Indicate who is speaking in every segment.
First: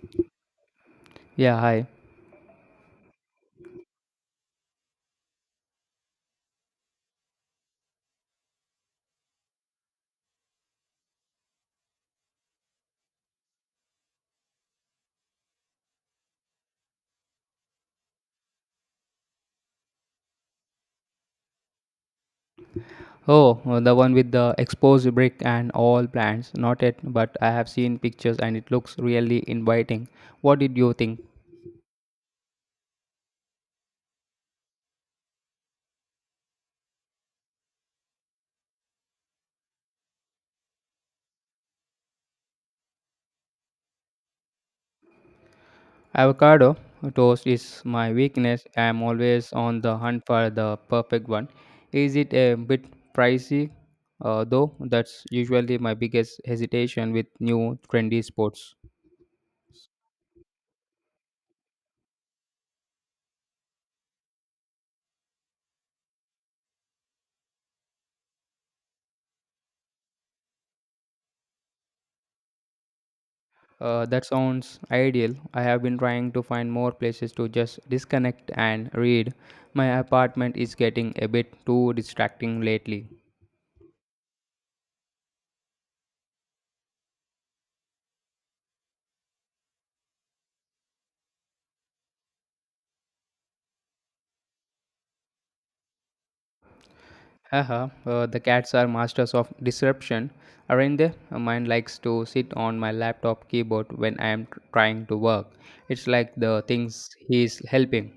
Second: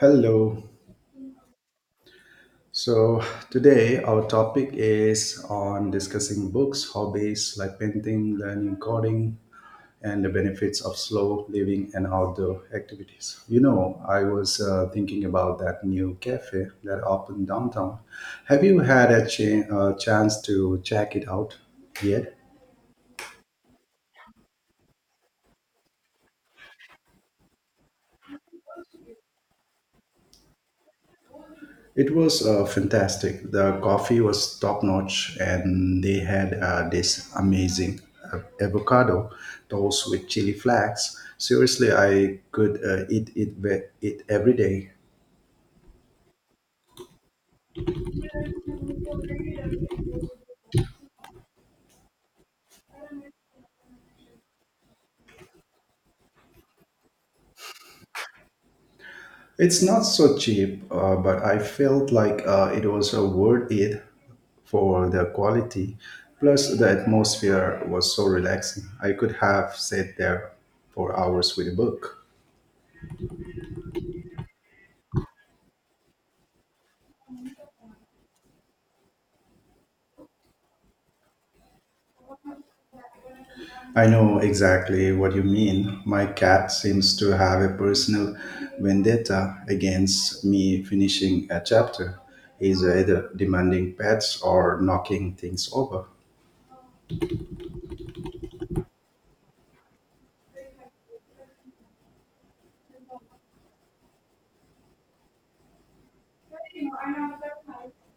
Speaker 1: Hello.
Speaker 2: Yeah, hi.
Speaker 1: So today our topic is on discussing books, hobbies like painting, learning coding, and the benefits of slow living and outdoor activities. You know, I was thinking about that new cafe that opened downtown. Have you had a chance to check it out yet?
Speaker 2: Oh, the one with the exposed brick and all plants. Not yet, but I have seen pictures and it looks really inviting. What did you think?
Speaker 1: It was fantastic. The coffee was top notch, and they had this amazing avocado toast with chili flakes. Seriously, I could eat it every day.
Speaker 2: Avocado toast is my weakness. I am always on the hunt for the perfect one. Is it a bit pricey? Though that's usually my biggest hesitation with new trendy sports.
Speaker 1: It's not so cheap, but I felt like it was worth it for the quality. Plus, the atmosphere was so relaxing. I could have sat there for hours with a book.
Speaker 2: That sounds ideal. I have been trying to find more places to just disconnect and read. My apartment is getting a bit too distracting lately.
Speaker 1: I know exactly what you mean. My cat seems to have a personal vendetta against me finishing a chapter. He's either demanding pets or knocking things over.
Speaker 2: Haha, the cats are masters of disruption, aren't they? Mine likes to sit on my laptop keyboard when I am trying to work. It's like the things he's helping.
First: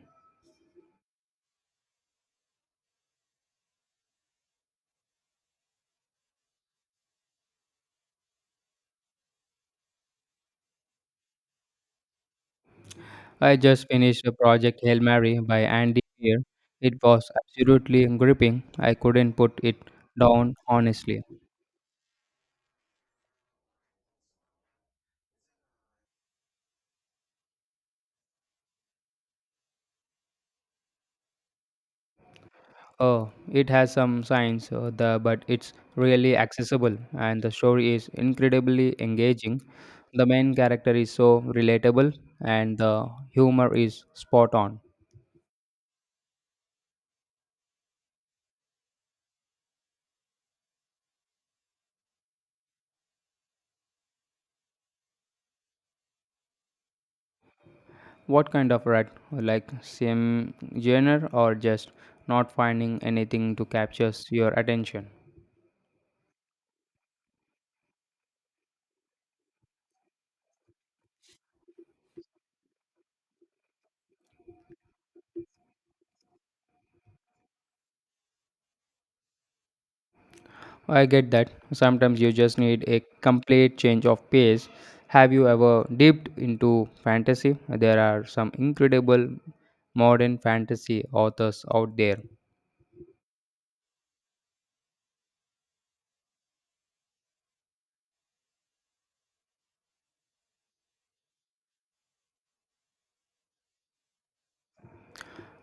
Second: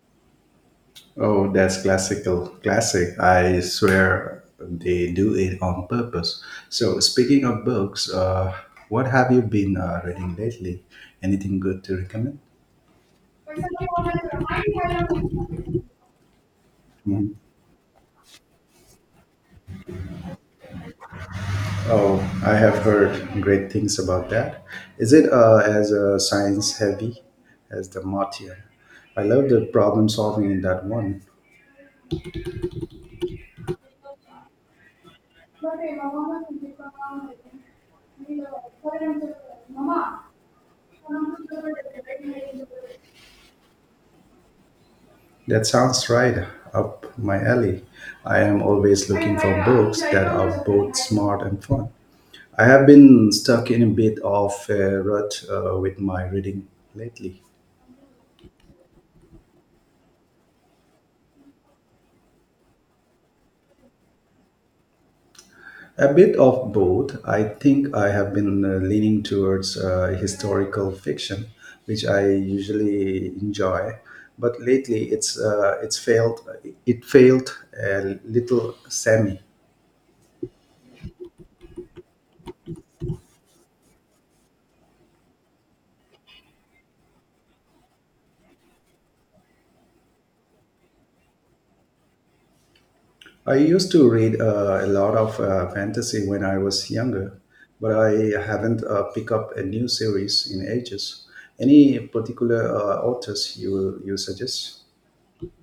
Speaker 1: Oh, that's classical. Classic. I swear they do it on purpose. So, speaking of books, what have you been reading lately? Anything good to recommend?
Speaker 2: I just finished A Project Hail Mary by Andy Weir. It was absolutely gripping. I couldn't put it down honestly.
Speaker 1: Oh, I have heard great things about that. Is it as science heavy as the Martian? I love the problem solving in that one.
Speaker 2: Oh, it has some science, but it's really accessible, and the story is incredibly engaging. The main character is so relatable, and the humor is spot on.
Speaker 1: That sounds right up my alley. I am always looking for books that are both smart and fun. I have been stuck in a bit of a rut with my reading lately.
Speaker 2: What kind of rat? Like same genre, or just not finding anything to capture your attention?
Speaker 1: A bit of both. I think I have been leaning towards historical fiction, which I usually enjoy, but lately it's failed. It failed a little semi.
Speaker 2: I get that. Sometimes you just need a complete change of pace. Have you ever dipped into fantasy? There are some incredible modern fantasy authors out there.
Speaker 1: I used to read a lot of fantasy when I was younger, but I haven't picked up a new series in ages. Any particular authors you suggest?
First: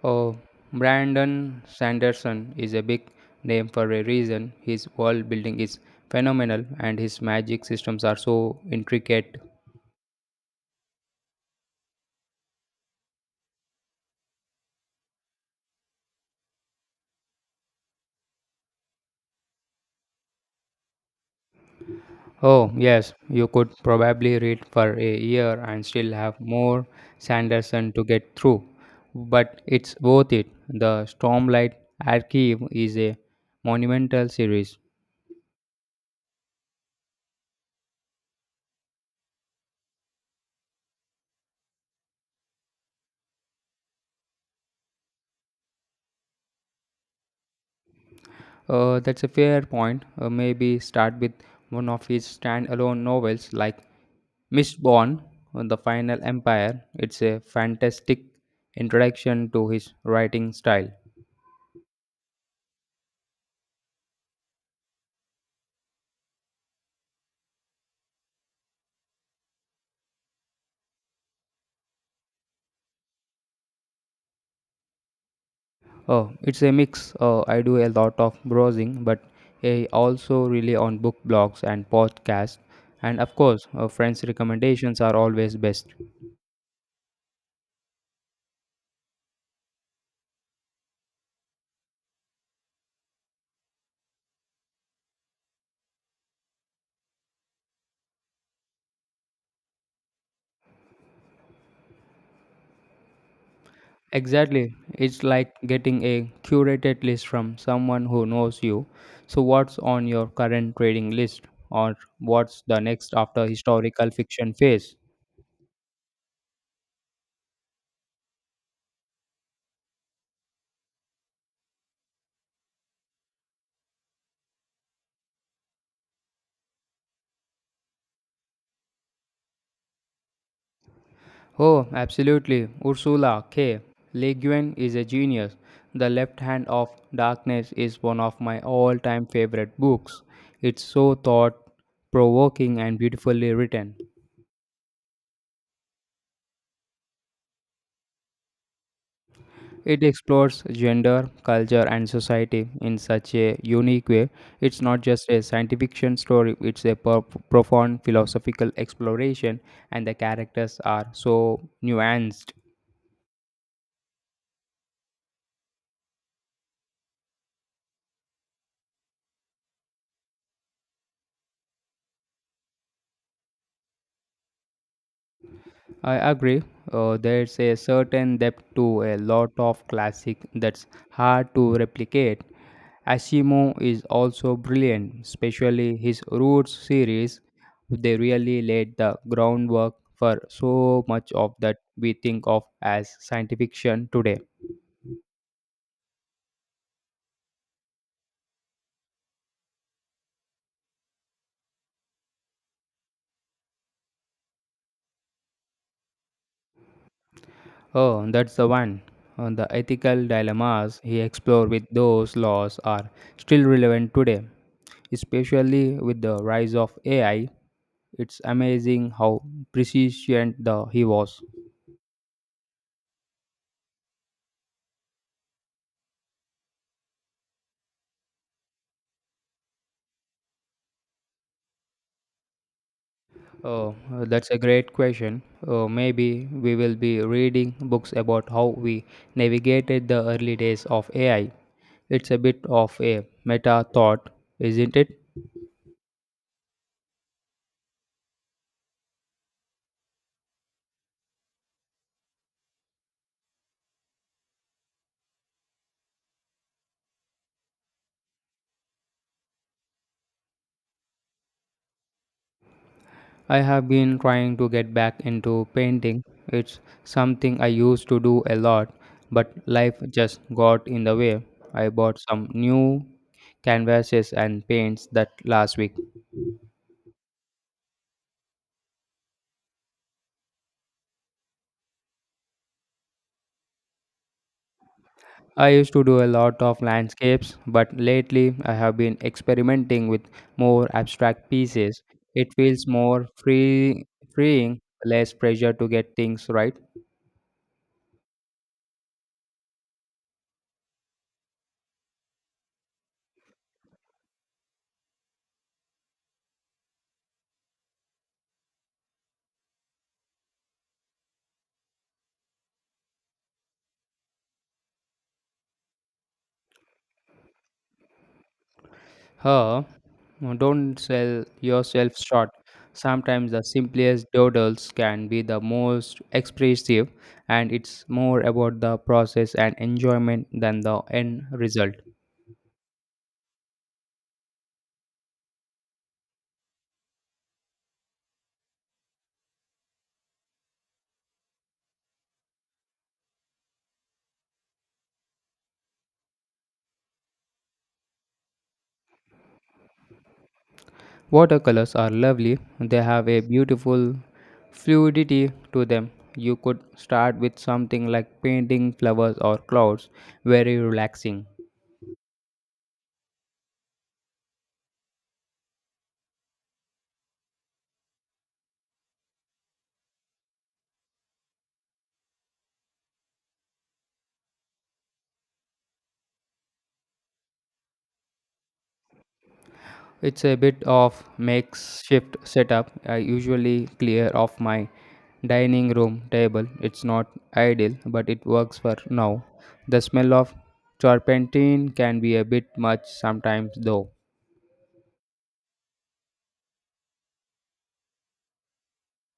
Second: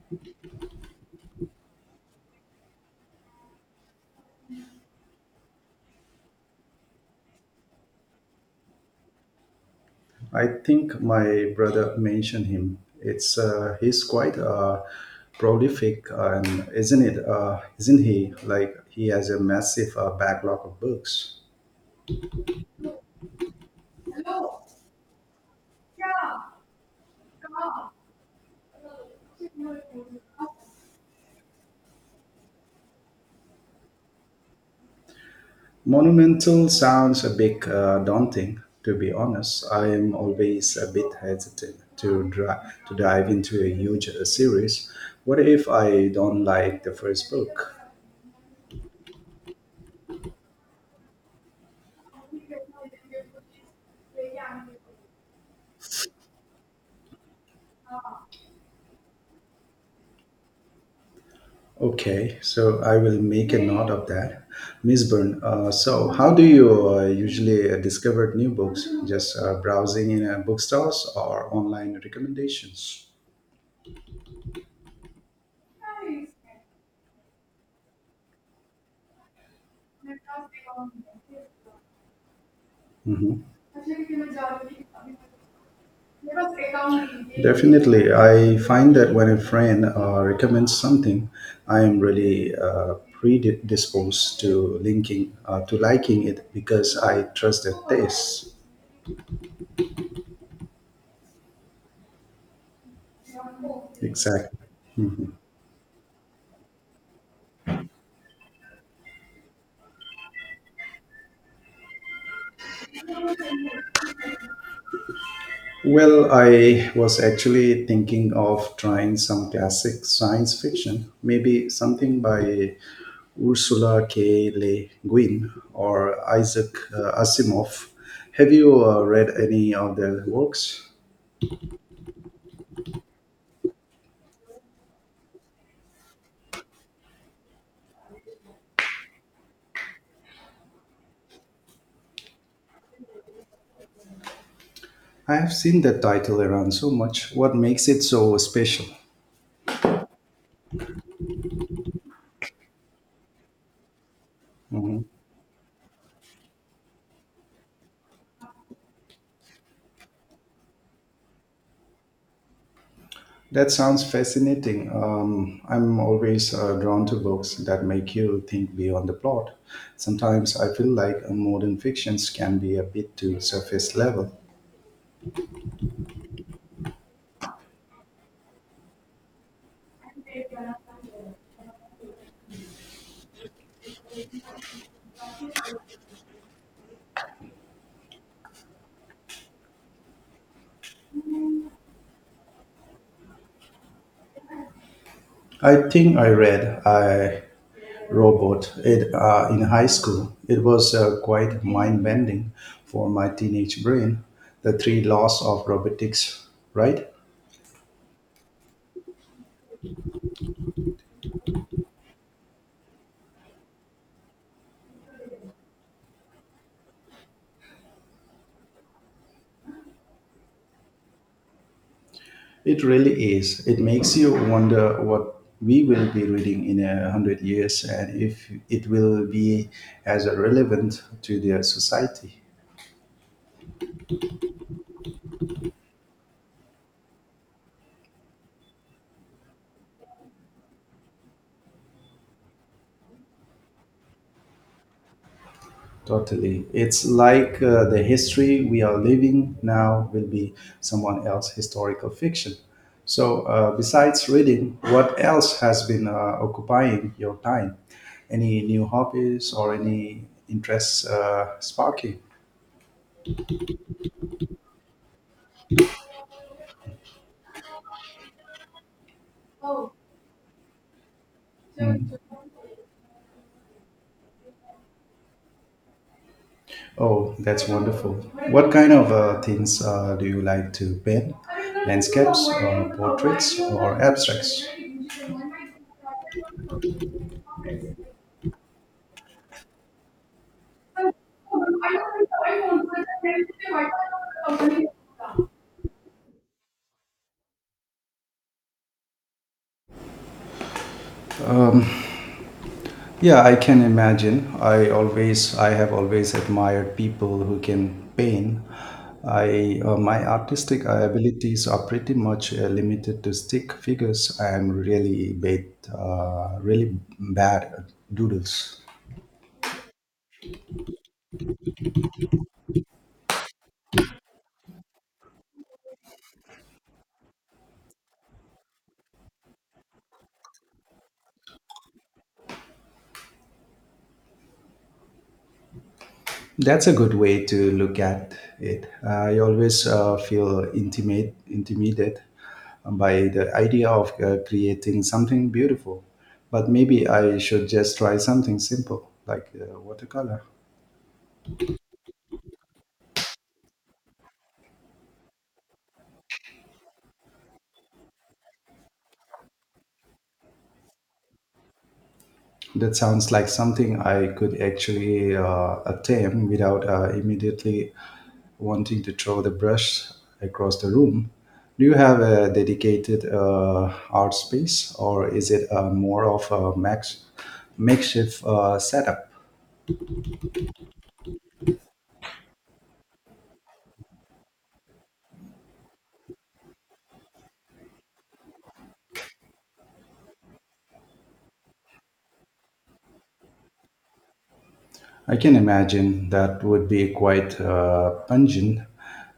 Speaker 2: Oh, Brandon Sanderson is a big name for a reason. His world building is phenomenal and his magic systems are so intricate.
Speaker 1: I think my brother mentioned him. It's He's quite prolific, and isn't it? Isn't he? Like he has a massive backlog of books.
Speaker 2: Oh, yes, you could probably read for a year and still have more Sanderson to get through, but it's worth it. The Stormlight Archive is a monumental series.
Speaker 1: Monumental sounds a bit daunting, to be honest. I am always a bit hesitant to to dive into a huge series. What if I don't like the first book?
Speaker 2: That's a fair point. Maybe start with one of his standalone novels like Mistborn, The Final Empire. It's a fantastic introduction to his writing style.
Speaker 1: Okay, so I will make a note of that. Miss Byrne, so how do you usually discover new books? Just browsing in bookstores or online recommendations?
Speaker 2: Oh, it's a mix. I do a lot of browsing, but I also rely on book blogs and podcasts. And of
Speaker 1: Mhm.
Speaker 2: course, friends' recommendations are always best.
Speaker 1: Definitely. I find that when a friend recommends something, I am really predisposed to linking to liking it because I trust their taste. Exactly.
Speaker 2: Exactly. It's
Speaker 1: Mhm.
Speaker 2: like getting a curated list from someone who knows you. So, what's on your current trading list, or what's the next after historical fiction phase?
Speaker 1: Well, I was actually thinking of trying some classic science fiction, maybe something by Ursula K. Le Guin or Isaac Asimov. Have you read any of their works?
Speaker 2: Oh, absolutely. Ursula K. Le Guin is a genius. The Left Hand of Darkness is one of my all time favorite books. It's so thought provoking and beautifully written.
Speaker 1: I have seen that title around so much. What makes it so special?
Speaker 2: It explores gender, culture, and society in such a unique way. It's not
Speaker 1: Mm-hmm.
Speaker 2: just a science fiction story, it's a profound philosophical exploration, and the characters are so nuanced.
Speaker 1: That sounds fascinating. I'm always drawn to books that make you think beyond the plot. Sometimes I feel like modern fictions can be a bit too surface level.
Speaker 2: I agree. There's a certain depth to a lot of classic that's hard to replicate. Asimo is also brilliant, especially his Roots series. They really laid the groundwork for so much of that we think of as science fiction today.
Speaker 1: I think I read I Robot it in high school. It was quite mind bending for my teenage brain. The three laws of robotics, right?
Speaker 2: Oh, that's the one. On the ethical dilemmas he explored with those laws are still relevant today, especially with the rise of AI. It's amazing how prescient the he was.
Speaker 1: It really is. It makes you wonder what we will be reading in a hundred years and if it will be as relevant to the society.
Speaker 2: Uh, that's a great question. Maybe we will be reading books about how we navigated the early days of AI. It's a bit of a meta thought, isn't it?
Speaker 1: Totally. It's like the history we are living now will be someone else's historical fiction. So, besides reading, what else has been occupying your time? Any new hobbies or any interests sparking?
Speaker 2: I have been trying to get back into painting. It's something I used to do a lot, but life just got in the way. I bought some new canvases and paints that last week.
Speaker 1: Oh, that's wonderful. What kind of things do you like to paint? Landscapes, portraits, or abstracts?
Speaker 2: I used to do a lot of landscapes, but lately I have been experimenting with more abstract pieces. It feels more freeing, less pressure to get things right.
Speaker 1: Um, yeah, I can imagine. I have always admired people who can paint. My artistic abilities are pretty much limited to stick figures. I am really bad at doodles.
Speaker 2: Huh? Don't sell yourself short. Sometimes the simplest doodles can be the most expressive, and it's more about the process and enjoyment than the end result.
Speaker 1: That's a good way to look at it. I always intimidated by the idea of creating something beautiful, but maybe I should just try something simple like watercolor.
Speaker 2: Watercolors are lovely, they have a beautiful fluidity to them. You could start with something like painting flowers or clouds, very relaxing.
Speaker 1: That sounds like something I could actually attempt without immediately wanting to throw the brush across the room. Do you have a dedicated art space, or is it more of a makeshift setup?
Speaker 2: It's a bit of makeshift setup. I usually clear off my dining room table. It's not ideal, but it works for now. The smell of turpentine can be a bit much sometimes, though.
Speaker 1: I can imagine that would be quite pungent.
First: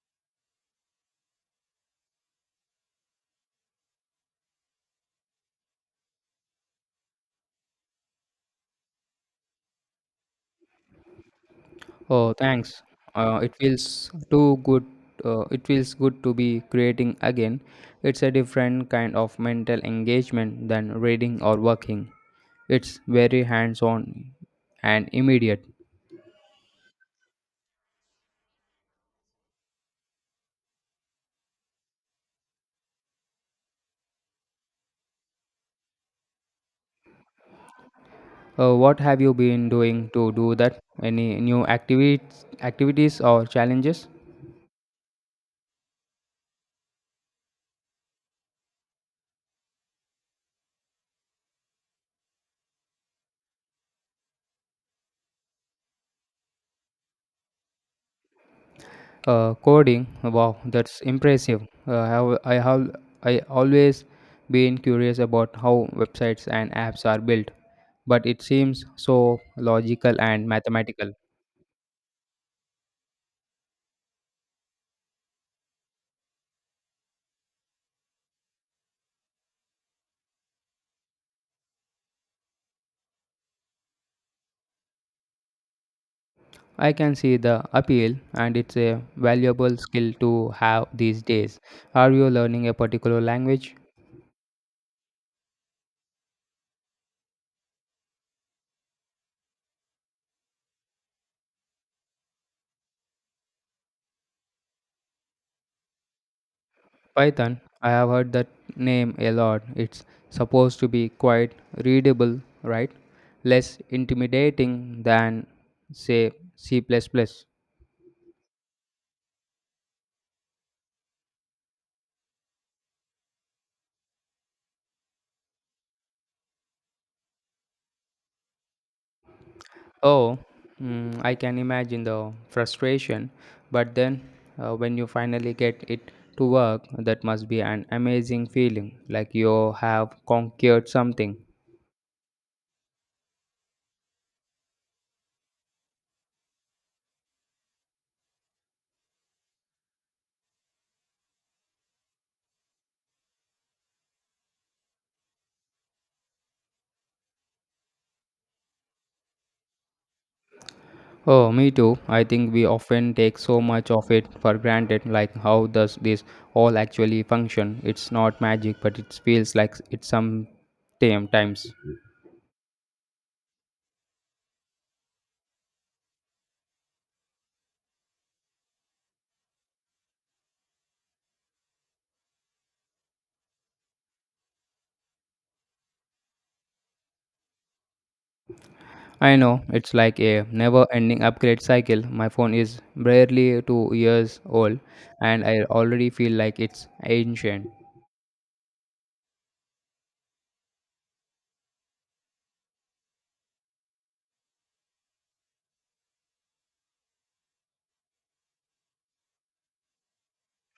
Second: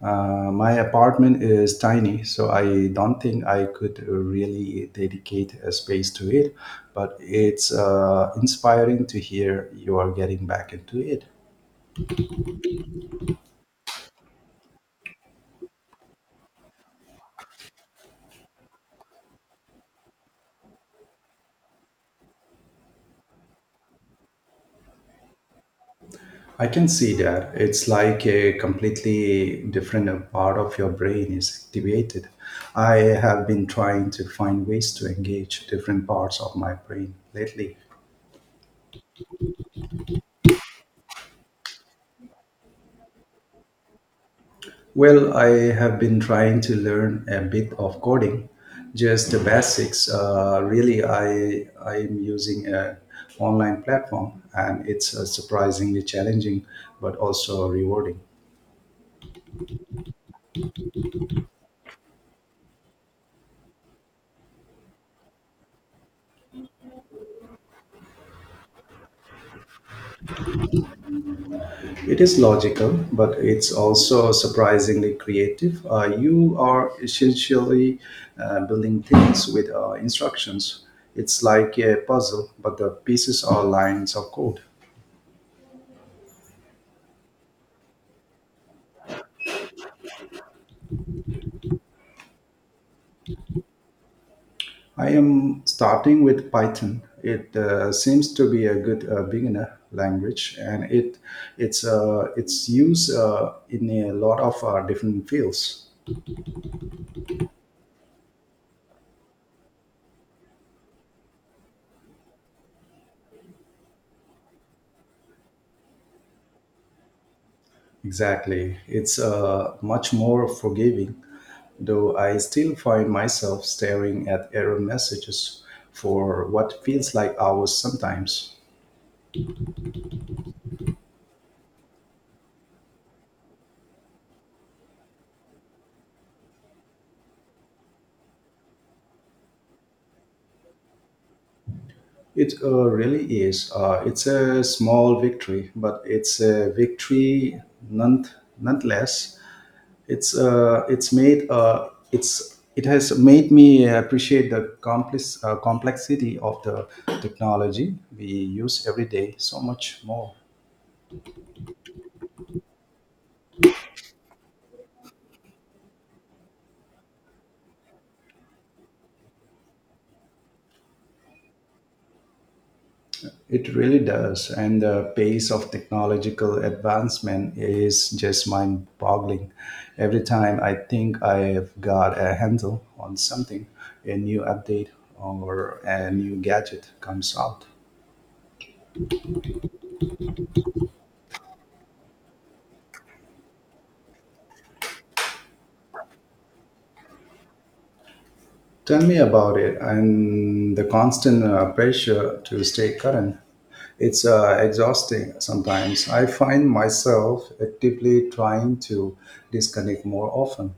Speaker 1: My apartment is tiny, so I don't think I could really dedicate a space to it. But it's inspiring to hear you are getting back into it.
Speaker 2: Oh, thanks. It feels too good. It feels good to be creating again. It's a different kind of mental engagement than reading or working. It's very hands on and immediate.
Speaker 1: I can see that. It's like a completely different part of your brain is activated. I have been trying to find ways to engage different parts of my brain lately.
Speaker 2: What have you been doing to do that? Any new activities or challenges?
Speaker 1: Well, I have been trying to learn a bit of coding, just the basics. Really, I'm using an online platform, and it's surprisingly challenging, but also rewarding.
Speaker 2: Coding, wow, that's impressive. Uh, I have, I have, I always been curious about how websites and apps are built, but it seems so logical and mathematical.
Speaker 1: It is logical, but it's also surprisingly creative. You are essentially building things with instructions. It's like a puzzle, but the pieces are lines of code.
Speaker 2: I can see the appeal, and it's a valuable skill to have these days. Are you learning a particular language?
Speaker 1: I am starting with Python. It seems to be a good beginner language, and it's used in a lot of different fields.
Speaker 2: Python. I have heard that name a lot. It's supposed to be quite readable, right? Less intimidating than, say, C++. Plus plus.
Speaker 1: Exactly. It's much more forgiving, though I still find myself staring at error messages for what feels like hours sometimes.
Speaker 2: Oh, mm, I can imagine the frustration, but then when you finally get it to work, that must be an amazing feeling, like you have conquered something.
Speaker 1: It really is. It's a small victory, but it's a victory none, nonetheless. It's it has made me appreciate the complexity of the technology we use every day so much more.
Speaker 2: Oh, me too. I think we often take so much of it for granted, like how does this all actually function? It's not magic, but it feels like it's sometimes.
Speaker 1: It really does. And the pace of technological advancement is just mind boggling. Every time I think I've got a handle on something, a new update or a new gadget comes out.
Speaker 2: I know, it's like a never ending upgrade cycle. My phone is barely two years old and I already feel like it's ancient.
Speaker 1: Tell me about it and the constant pressure to stay current. It's exhausting sometimes. I find myself actively trying to disconnect more often.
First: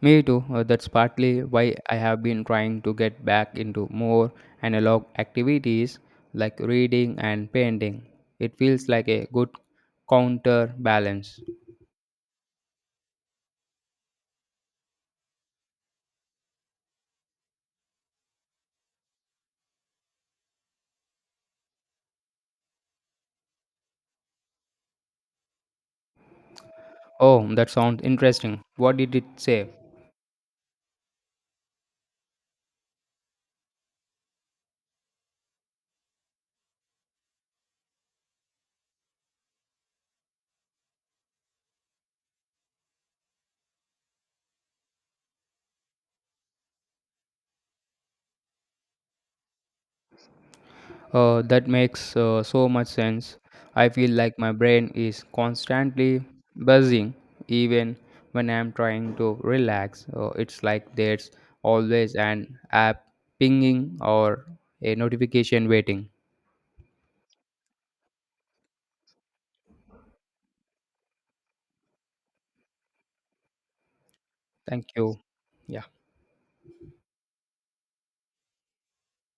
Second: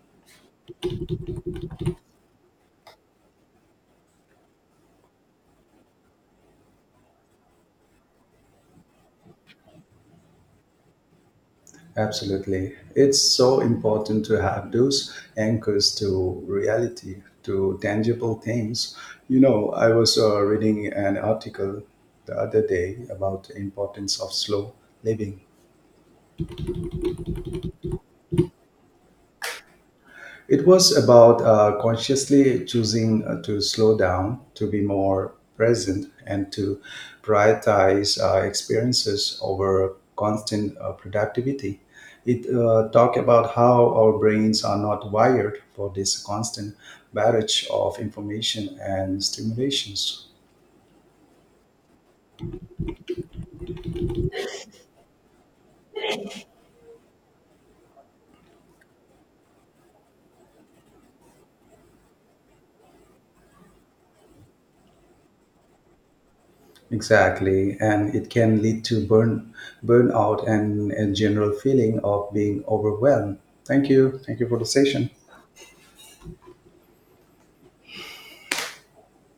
Speaker 2: Me too, that's partly why I have been trying to get back into more analog activities like reading and painting. It feels like a good counterbalance.
Speaker 1: Absolutely. It's so important to have those anchors to reality, to tangible things. You know, I was reading an article the other day about the importance of slow living.
Speaker 2: Oh, that sounds interesting. What did it say?
Speaker 1: It was about consciously choosing to slow down, to be more present, and to prioritize experiences over constant productivity. It talked about how our brains are not wired for this constant barrage of information and stimulations.
Speaker 2: That makes so much sense. I feel like my brain is constantly buzzing even when I'm trying to relax. It's like there's always an app pinging or a notification waiting.
Speaker 1: Exactly, and it can lead to burnout and a general feeling of being overwhelmed. Thank you. Thank you for the
Speaker 2: Thank
Speaker 1: session.
Speaker 2: you. Yeah.